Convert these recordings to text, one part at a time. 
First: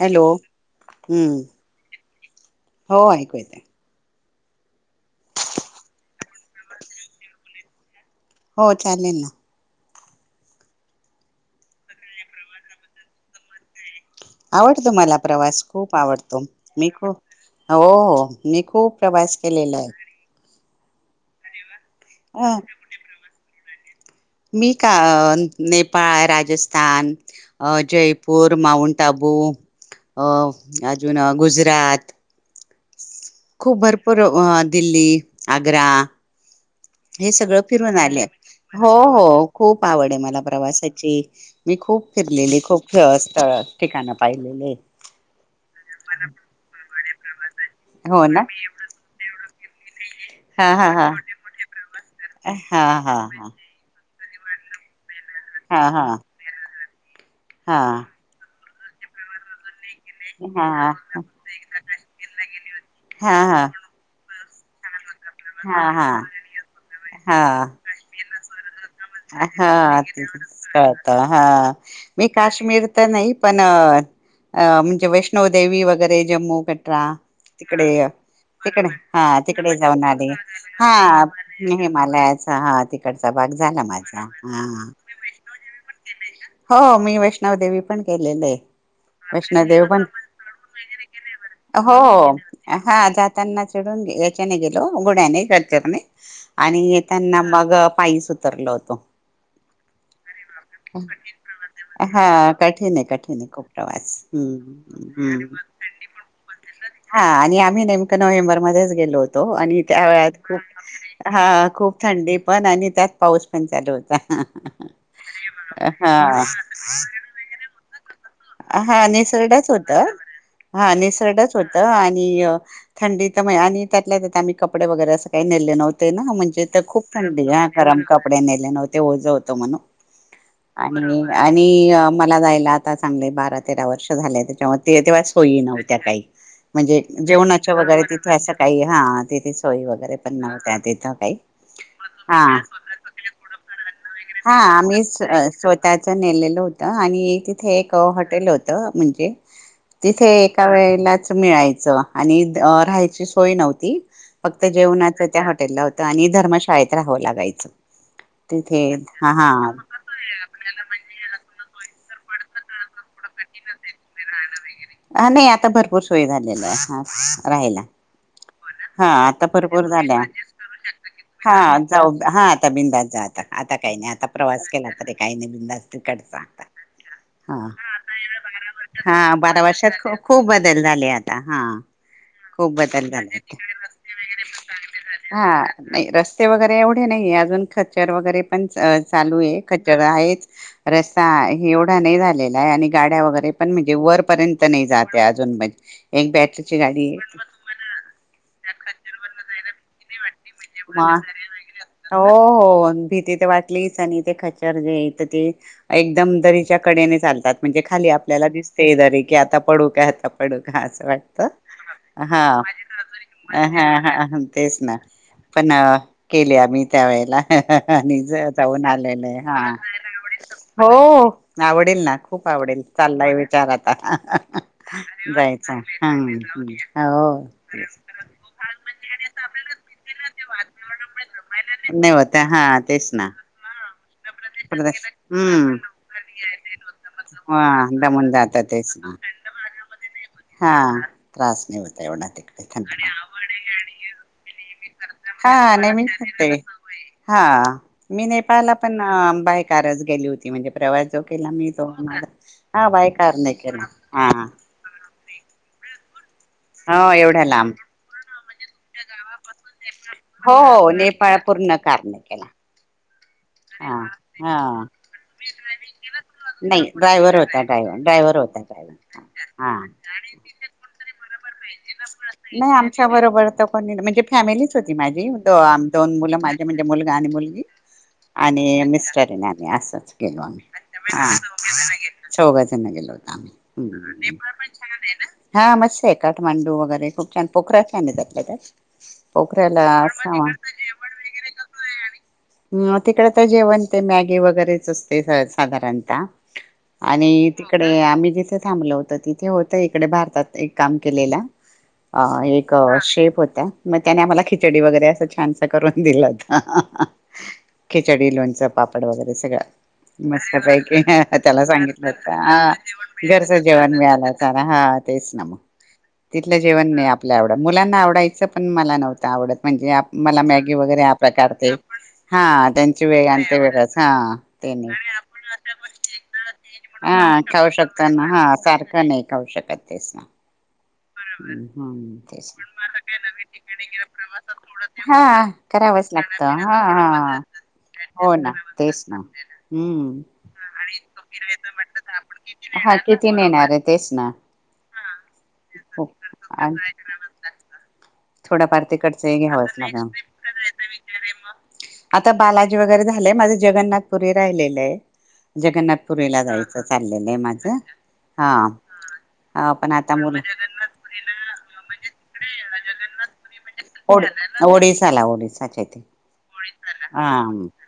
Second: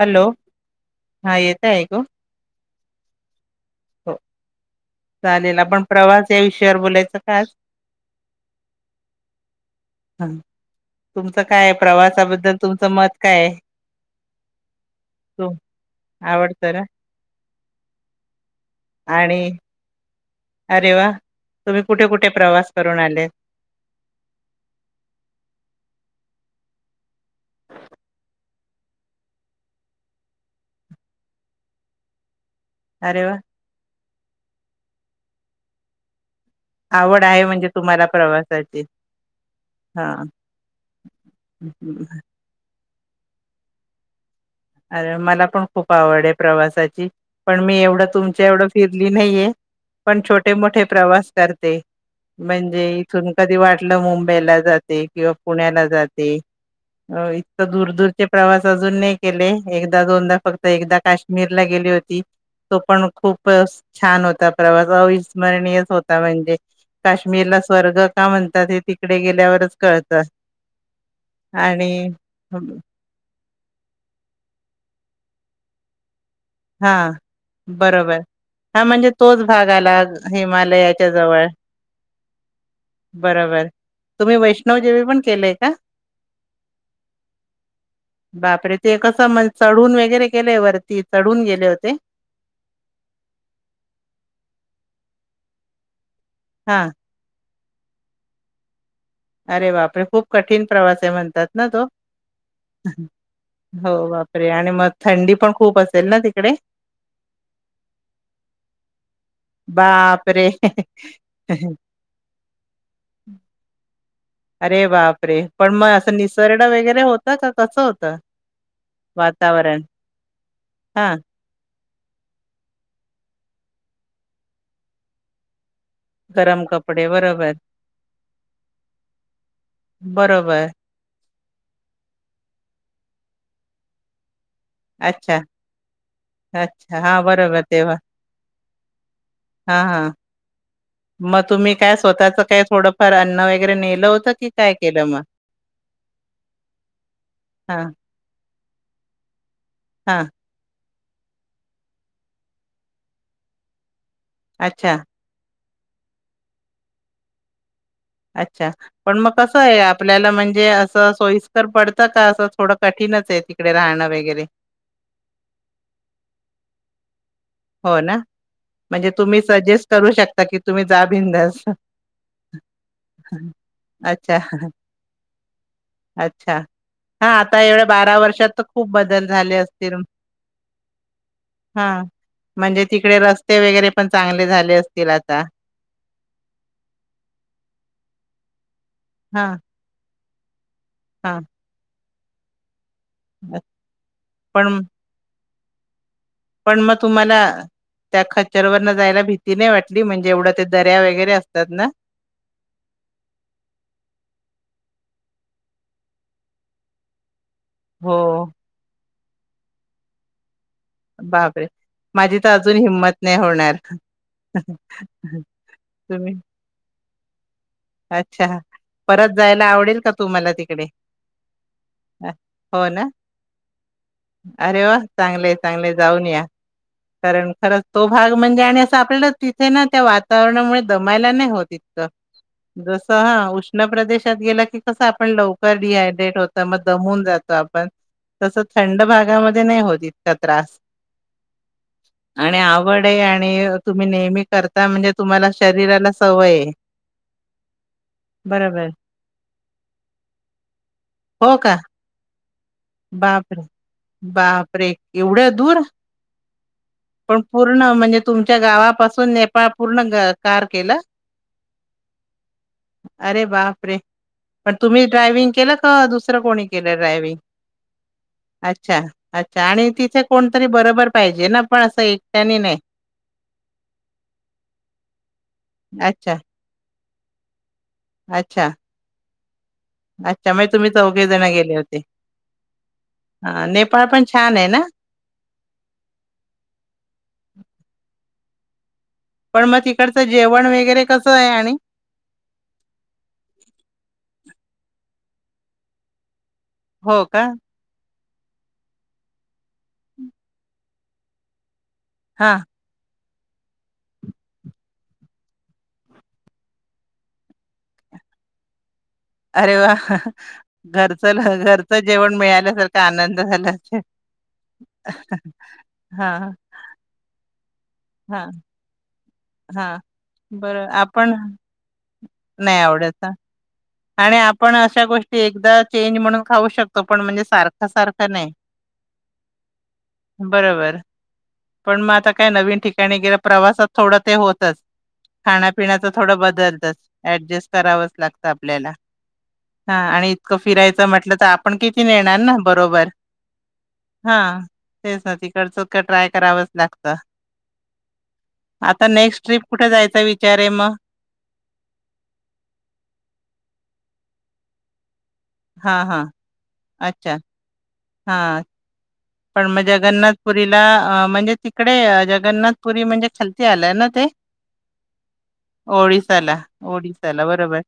Hello! हा हम्म येतय आयकू? हो ऐकू येतेय. हो. चालेल आपण प्रवास या विषयावर बोलायच का आज? हो चालेल ना [inaudible] ह तुमचं काय आहे प्रवासाबद्दल तुमचं मत काय आहे? आवडतो मला तू प्रवास, खूप आवडतो. आवडतं ना मी खूप हो.. हो.. मी खूप प्रवास आणि केलेला आहे. अरे! वा! तुम्ही कुठे? कुठे? अ प्रवास करून आलेत. मी काय नेपाळ, राजस्थान, अ जयपूर, माऊंट आबू अ अजून गुजरात. अरे! वा! पर दिल्ली आग्रा आवड हे आहे सगळं म्हणजे फिरून तुम्हाला आले प्रवासाची हो हो खूप हा आवड आहे. मला प्रवासाची मी खूप फिरलेली खूप. [unintelligible] स्थळ ठिकाण अरे मला पण खूप आवड आहे प्रवासाची. पण मी एवढं हो ना तुमच्या एवढं फिरली नाहीये. पण छोटे हा मोठे हा हा प्रवास करते हा हा म्हणजे हा इथून कधी वाटलं मुं हेला जाते [unintelligible] किंवा हा पुण्याला हा जाते अ इतकं हा हा दूर दूरचे प्रवास. अजून एक केले एक दा दोनदा फक्त हा एकदा काश्मीरला गेली होती, तो पण हा खूप छान होता प्रवासानीच हा स्मरणीयच होता म्हणजे, हा काश्मीरला स्वर्ग का म्हणतात हे तिकडे हा गेल्यावरच हा कळत तेच कळत हा आणि मी काश्मीर तर नाही पण अ‌‌ अ म्हणजे वैष्णोदेवी वगैरे जम्मू हा कटरा तिकडे बरोबर तिकडे म्हणजे हा तोच भाग तिकडे आला जाऊन आली. हिमालयाच्या हा जवळ हिमालयाचा हा तिकडचा भाग बरोबर झाला माझा, तुम्ही वैष्णव देेवी पण केलेय का तुम्ही वैष्णोदेवी पण केलंय का? हा हो मी वैष्णवदेवी पण केलेलं बापरे ते कसं म्हण वैष्णोदेवी चढून पण वगैरे केले वरती चढून गेले होते हो हां जाताना चडून याच्याने गेलो. घोड्याने, गच्छरने हा आणि येताना मग पायीच उतरलो होतो. अरे बापरे खूप कठीण प्रवास आहे म्हणतात ना तो हां कठीण आहे कठीण आहे खूप हो प्रवास. बापरे! आणि मग थंडी हम्म पण खूप असेल ना तिकडे? हां आणि आम्ही नेमकं नोव्हेंबरमध्येच गेलो होतो आणि त्या वेळात बापरे! खूप हां खूप थंडी पण आणि त्यात पाऊस पण चालू होता. अरे बापरे! पण मग असं हा निसर्डा वगैरे होता का कसं होतं? हा निसर्डाच वातावरण? होता हां निसर्डाच हो ता आणि थंडीत मी आणि त्यातल्या त्यात आम्ही कपडे वगैरे असं काही नेले नव्हते. ते ना गरम म्हणजे त खूप कपडे थंडी बरोबर, हां गरम कपडे नेले नव्हते ओझं होतं म्हणून बरोबर. आणि आणि मला जायला आताच चांगले बारा-तेरा वर्ष झाले. [unintelligible] तेव्हा अच्छा, सोयी नव्हत्या काही अच्छा. म्हणजे हां, बरोबर जेवणाच्या तेव्हा. वगैरे तिथे असं काही हां तिथे हां, सोयी हां. वगैरे पण नव्हत्या तिथं काही. मग तुम्ही काय स्वतःचं हां हां. काही थोडंफार अन्न वगैरे नेलं होतं की हां काय आम्ही केलं मग? स्व स्वतःच नेलेलं होतं आणि तिथे हां, एक हॉटेल होतं म्हणजे हां. तिथे एका वेळेला च मिळायचं आणि अ राहायची सोय नव्हती. फक्त अच्छा, जेवणाचं त्या हॉ टेलला होतं आणि धर्मशाळेत राहावं लागायचं. अच्छा तिथे पण मग हा हा कसं आहे आपल्याला म्हणजे असं सोयीस्कर पड त का? असं थोडं कठीणच आहे तिकडे राहणं वगैरे हां नाही आता भरपूर सोय झालेला आहे हां राहायला. हो ना? म्हणजे हां तुम्ही आता भरपूर सजेस्ट करू झाल्या. शकता की तुम्ही जा बिंदास. हां जाऊ हां आता बिनधास्त जा आता. आता काही नाही आता अच्छा प्रवास केला तरी काही नाही बिनधास्त तिकडचा अच्छा हा आता हां एवढ्या बारा वर्षात तर खूप बदल हां झाले बारा असतील वर्षात खूप बदल झाले आता हां. खूप बदल झालाय. स्ते वगैरे पण चांगले झाले असतील आता? नाही रस्ते वगैरे एवढे नाही अजून खचर वगैरे पण च चालू हा आहे खच्चर आहेच. रस्ता हा एवढा नाही झा लेलाय आणि गाड्या वगैरे पण म्हणजे वरपर्यंत पण नाही जात आहे अजून म्हण [inaudible] पण मग तुम्हाला त्या ख [unintelligible] वरण जायला भीती नाही वाटली जेएवढ [unintelligible] हो -हो भीती ते वाटलीच आणि ते खचर जेथ ते एकदम दरीच्या कडेने चालतात. म्हणजे खाली हो आपल्याला दिसते दरी की आता पडू काय आता पडू का असं वाटत. बापरे [inaudible] हा माझी तर अजून हिंमत नाही होणार. [unintelligible] पन्हाळा [inaudible] तुम्ही केले आम्ही त त्यावेळेला हं हं आणि अच्छा जाऊन आलेले परत आहे, जायला हा आवडेल का तुम्हाला [unintelligible] तिकडे हो आवडेल ना अ, खूप आवडेल हो ना चाललाय विचार आता [unintelligible] अरे वा! चांगलंय, जायचा चांगलंय ह जाऊन या. [unintelligible] हो कारण खरंच तो भाग म्हणजे [unintelligible] मुळे दमायला नाही होत इतकं नाही होत हा [inaudible] [inaudible] जस तेच ना आ उष्ण प्रदेश क कस प्रदेश आपण लवकर हम्म डिहायड्रेट होत म दमून जातो हा आपण दमून [inaudible] जात तस तेच थंड ना भागामध्ये नाही होत. इत का हा त्रास त्रास नाही होता एवढा [inaudible] आणि तिकडे आवड थंडपा आणि तुम्ही नेहमी कर [unintelligible] म्हणजे तुम्हाला हा नेहमी शरीराला करते सवय हा, मी नेपाळला बरोबर. पण अ बाय कारच गेली होती म्हणजे प्रवास जो केला हो मी का? तो माझा [unintelligible] कार नाही बापरे! केला हा बापरे, एवढ्या दूर? हो पण एवढ्या लांब. पूर्ण म्हणजे तुमच्या गावापासून नेपाळ पूर्ण हो कार हो केलं? नेपाळ पूर्ण कारने केला अरे हा बापरे! पण हा. तुम्ही ड्रायविंग केलं का दुसरं कोणी केलं ड्रायविंग? ड्रायव्ह ड्रायव्हर होता ड्रायव्हर हा आणि तिथे कोणतरी बरोबर पाहिजे ना. पण असं एकट्याने नाही आमच्या बरोबर तर कोणी, म्हणजे फॅमिलीच होती माझी दोन आ अच्छा मुलं माझे म्हणजे मुल् गा आणि मुलगी. अच्छा आणि मिस्टर, ना असच गेलो अच्छा आम्ही, म्हणजे तुम्ही चौघे जण गेले चौघेजण होते. गेलतात, चौघजन गेलो होतो आम्ही, नेपाळ पण छान आहे ना? हा मस्तंय काठमांडू वगैरे नाय खूप छान पोखरा छानय त्यातल्या त्यात. पण मग पोखऱ्याला तिकडचं तिकडे, जेवण वगैरे कसं आहे आणि? पण मग तिकडच जेवण वगैरे कसंय? तिकडं तर जेवण ते मॅगी वगैरेच अस तिथं साधारणतः हो का? आणि तिकडे आम्ही जि तिथं थांबलं होतं तिथे होतं इकडे भारताचं एक काम केलेला. अ हा एक शेप होत्या, मग त्याने आम्हाला खिचडी वगैरे असं छानसं करून दिलं होतं. खिचडी, लोणचं, पाप ड वगैरे सगळं, अरे वा! मस्त पैकी घरचं त्याला घरचं सांगितलं, जेवण मिळाल्यासारखा आनंद घरचं झाला जेवण असेल. मिळालं त्याला, तेच ना मग हा तिथल्या तिथं जेवण नाही आपल्या आवडत. मुलांना हा आवडायचं पण मला नव्ह त आवडत म्हणजे हा आ मला मॅगी बरं वगैरे हा आपण प्रकार ते हा नाही त्यांची आवडत वेग अन ते वेगळच आणि आपण अशा गोष्टी एकदा चेंज म्हणून खाऊ शकतो, पण हा म्हणजे खाऊ सारखं शकताना सारखं नाही, हा सारखं नाही खाऊ शकत तेच ना. बरोब बरोबर. पण मग हम्म आता तेच. काय पण नवीन मग ठिकाणी किंवा प्रवासात थोडं ते होतच, ते हा होतं. खाण्यापिण्याच करावंच थोडं लागतं हा बदलतच खाण्यापिण्याचं थोडं ऍडजस्ट हा करावंच बदलतं. हो ऍडजस्ट लागतं ना आप करावंच ला, तेच ना लागतं. हा हम्म. आणि इतकं हा, फिरायचं म्हटलं तर आपण किती नेणार ना किती हा नेणार बरोबर, किती नेणार आहे तेच ना हा तेच ना तिकडं तेच इतकं खूप ट्राय तर करावंच लागतं. थोडफार आता तिकडचं हे नेक्स्ट ट्रिप घ्यावाच कुठे लागणार, आता जायचा नेक्स्ट ट्रिप विचार आहे कुठे जायचं मग? विचार आहे मग? आता बालाजी वगैरे झाल लय, माझं जगन्नाथपुरी राहिलेलय. हां, हां. जगन्नाथपुरीला जायचं चाललेलंय माझं. हा पण हा म आता मुलं जगन्नाथपुरीला अ म्हणजे तिकडे जगन्नाथपुरी म्हणजे खालती आलं ना ओडी ते? ओडिसाला ओडिसाच्या ते ओडिसाला, [unintelligible] ओडिसाला बरोबर.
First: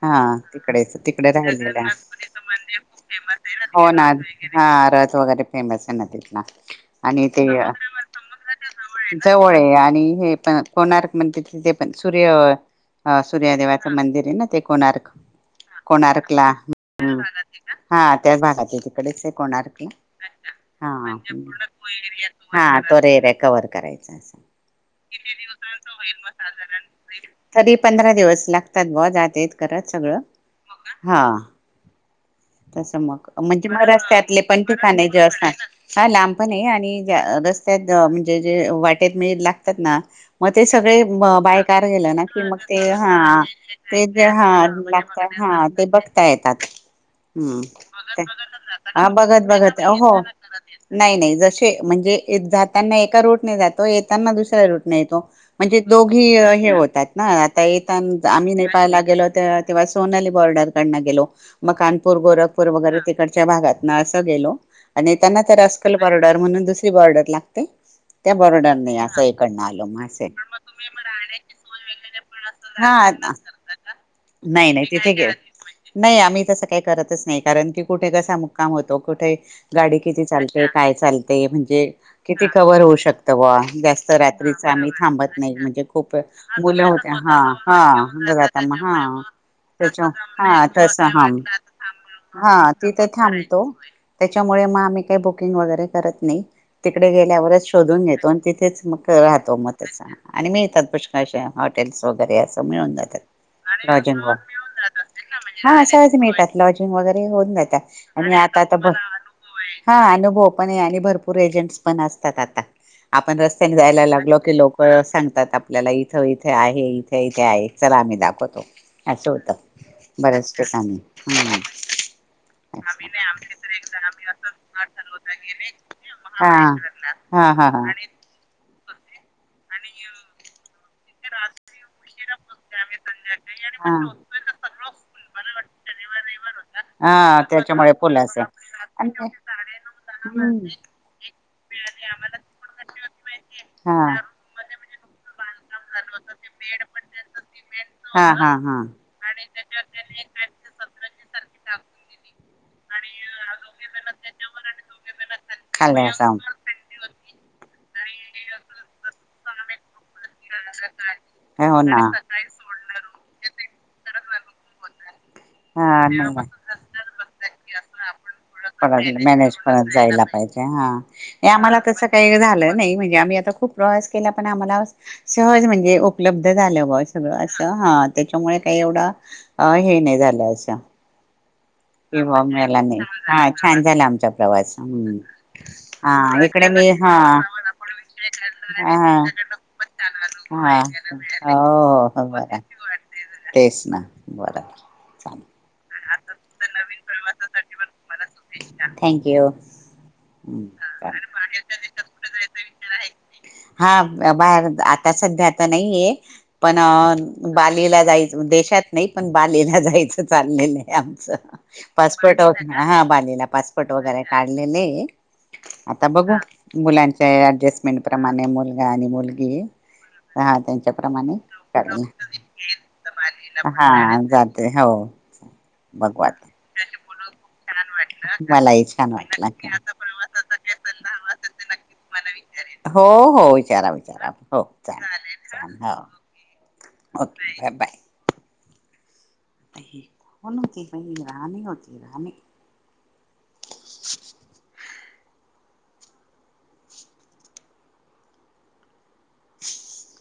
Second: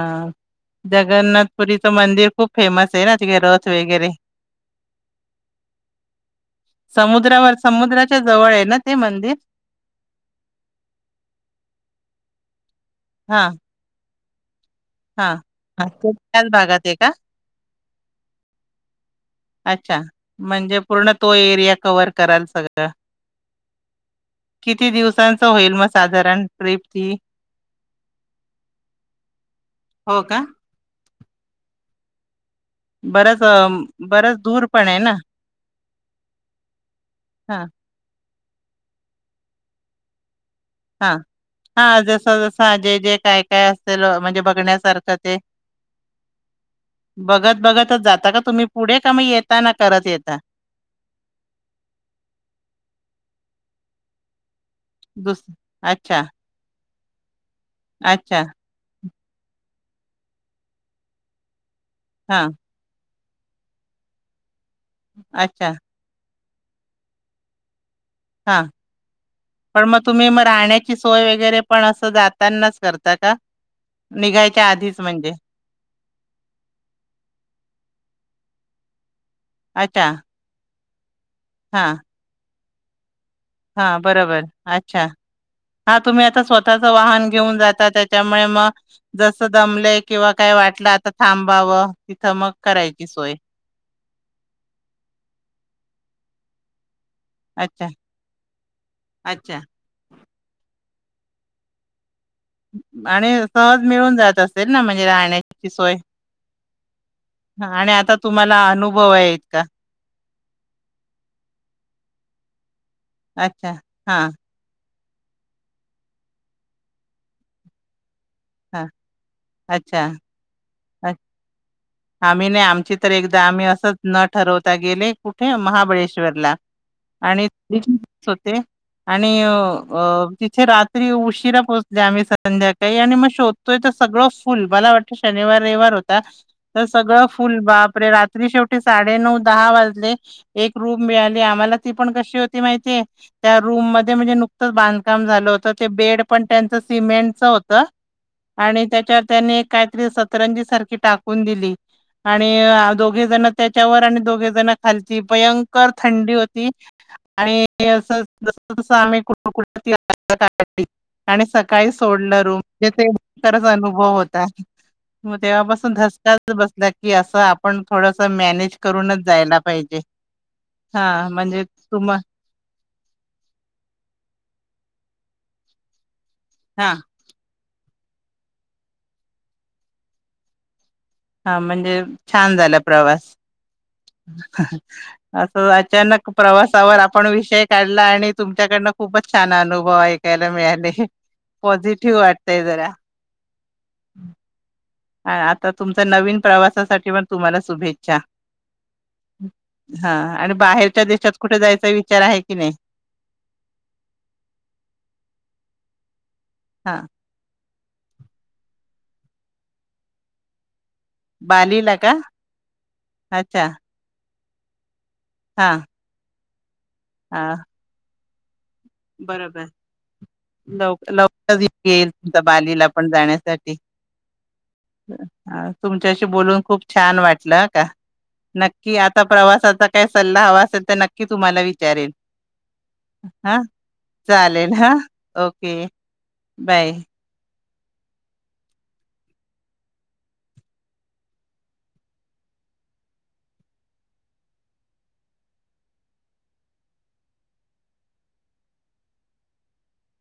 हां तिकडेच तिकडे राहिले जगन्नाथपुरीचं मंदिर खूप फेमस आहे ना तिकडे [unintelligible] रथ हो ना वगैरे हां रथ वगैरे फेमस आहे ना तिथला आणि ते समुद्रावर समुद्राच्या जवळ आहे ना ते [unintelligible] मंदिर जवळ आहे आ णि हे पण [unintelligible] म्हणते ते पण सूर्य अ हा सूर्यादेवाचं मंदिर हे ना ते कोणार्क हा अच्छा कोणार्कला त्याच भागात आहे का [unintelligible] हां त्याच भागात आहे तिकडेच आहे कोणार्कला. अच्छा म्हणजे पूर्ण हां तो एरिया हम्म कव्हर कराल सगळं [unintelligible] एरिया कव्हर करायचा असं किती दिारण दिवसांचं होईल मग साधारण ट्रिप ती [unintelligible] तरी पंधरा दिवस लागतात भावा [unintelligible] जाता येत करत? हो सगळं का हा तस मग बरंच म्हणजे मग अं, बरंच रस्त्यातले पण दूर आहे ठिकाणे ना जे असतात. हा लांबपण आहे आणि हा रस्त्यात अ जे जे वाटेत मिळेल - त्यांना मग ते सगळे हा बाय कार हा गेलं ना जसं कि मग जसं ते जे हा. जे काय काय असेल ते अं, जे ह म्हणजे बघण्यासारखं ते लागत ह ते बघता येतात. बघत बघतच जाता का तुम्ही पुढे ह का मग बघत येताना बघत करत हो येता नाही, नाही जसे म्हणजे जाताना एका रूट- नाही [unintelligible] तो येताना दुसर- काय र नाही तो दुस म्हणजे अच्छा दोघही हे होतात. नाही. त्या येेताण अच्छा आम्ही नेपाळयला गेलो. त्या तेव्हा सोनाली बॉर्डर कडन गेलो. मकानपूर, हा गोरखपूर वगैरे तिकड- त्या भागात ना असं गेलो आणि त्यांना तर अच्छा असकल परड म्हणून दुसरी बॉर्डर लागते! त्या हा बॉर्डर ने असेल पण लो मग तुम्ही असंय पण मग तुम्ही राहण्याची सोय राहण्याची वगैरे पण सोय असं जातानाच वगैरे म्हणजे असं निघायच्या आधीच करता का? का निघायच्या आधीच म्हणजे हा हा नाही आम्ही तसं काय करतच नाही कारण की कुठे कसं अस मुक्काम होतो कुठेही, गाडी अच्छा किती चालते. अच्छा काय चाल ते म्हणजे हा किती कवर होऊ शक तेव्हा हा बरोबर अच्छा हा तुम्ही आता मुलं स्वतःच होत्या वाहन हा घेऊन जाता हा त्याच्यामुळे जाता मग हा जसं दमले त्याच्या किंवा काय हा वाटलं तस आता हा थांबावं तिथं मग हा तिथे करायची सोय. थांबतो त्याच्यामुळे मग आम्ही काही बुकिंग वगैरे करत नाही. तिकडे गेल्यावरच अच्छा शोधून घेतो आणि तिथेच. ग राहतो अच्छा मग तसं आणि मी [unintelligible] हॉटेल्स वगैरे असं मिळून जातात, आणि सहज राजन हॉल सगळं जात मिळून असेल ना जात म्हणजे असेल ना म्हणजे राहण्याची हा सोय सहज मिळतात, लाजिंग वगैरे हो हां मिळतात आता आणि तुम्हाला आताता आणि तुम्हाला आहे अनुभव इतका आहे हा अनुभव पण आहे आणि भरपूर एजंट्स पण असतात आता, आपण रस् अच्छा जायला हा लागलो, की लो सांगतात, आपल्याला इथं इथे आहे इथे इथे आहे चला आम्ही दाखव होतो, हा असं होत अच्छा बऱ्याच अ [unintelligible] आम्ही नाही आमची तर अच्छा. एकदा आम्ही असंच न ठरवता गेले कुठे महाबळेश्वरला हा आणि हा हा हा. [unintelligible] होते. आणि अ अ तिथे रात त्री उशिरा पोहचले आम्ही संध्याकाळी आणि मग शोधतोय हा. तर सगळं फुल मला वाटतं शनिवार रविवार होता सगळं हा फुल्ल बापरे रात्री शेवटी साडे ते नऊ दहा वाजले हम्म एक रूम मिळाली आम्हाला ती पण कशी होती माहितीय त्या रूम मध्ये हा. नुकत् बांधकाम झालं होतं तर ते बेड पण त्यांचं सिमेंटच होतं हा. आणि त्याच्यात त्यांनी काहीतरी सतरंजी सारखी टाक आणि अ दोघे जण त्याच्यावर आणि दोघे जण खालती भयंकर खाली थंडी असावं. होती. आणि अस जस जस आम्ही कुठं कुठं आणि हो सकाळी ना. सोडलं रूम म्हणजे [unintelligible] हो होता मग तेव्हा हा पासून तसंच बसला की असं आपण थोडस मॅनेज नाही नाही. करूनच मॅनेज जायला करत पाहिजे जायला पाहिजे हा म्हणजे तुम ख प्र के आ्हा [unintelligible] उपलब्ध झालं हा ब सगळं असं हहात त्याच्यामुळे काही एवढं हे नाही झालं. श [unintelligible] हा म्हणजे छान झाला प्रवास हा छान झाला आमचा प्रवास हम्म असं अचानक हा इकडे मी प्रवासावर हा आपण विषय काढला आणि तुमच्याकडनं हा खूपच छान अनुभव ऐकायला हा मिळाले हो पॉझिटिव्ह हो बरं वाटतंय जरा तेच ना बर आ चाले आता तुमचा नवीन प्रवासासाठी पण तुम्हाला शुभेच्छा थँक्यू हा आणि हम्म बाहेरच्या का देशात कुठे जायचा विचार आहे की नाही आहे हा बाहेर आता सध्या आता नाहीये पण हा बालीला जायचं देशात नाही पण बालीला जायचं चाललेलं आहे आमचं बालीला का पासपोर्ट वगैरे हा बालीला अच्छा पासपोर्ट वगैरे हारले नाही. हा आता बघ मुलांच्या हा ऍडजस्टमेंट प्रमाणे मग बरोबर लवकर त्यांच्याप्रमाणे लवकर येईल बालीला पण जाण्यासाठी हा जाते हो बघू तुमच्याशी आता. बोलून न खूप तुमच्याशी छान वाटलं का मलाही नक् छान आता वाटलं. प्रवासाचा काही सल्ला हवा असेल तर नक्की तुम्हाला विचारेल ह करा विचार हो चालेल हो बाय हो ते ह बाय आता कोण होती ही राणी होती राणी [inaudible]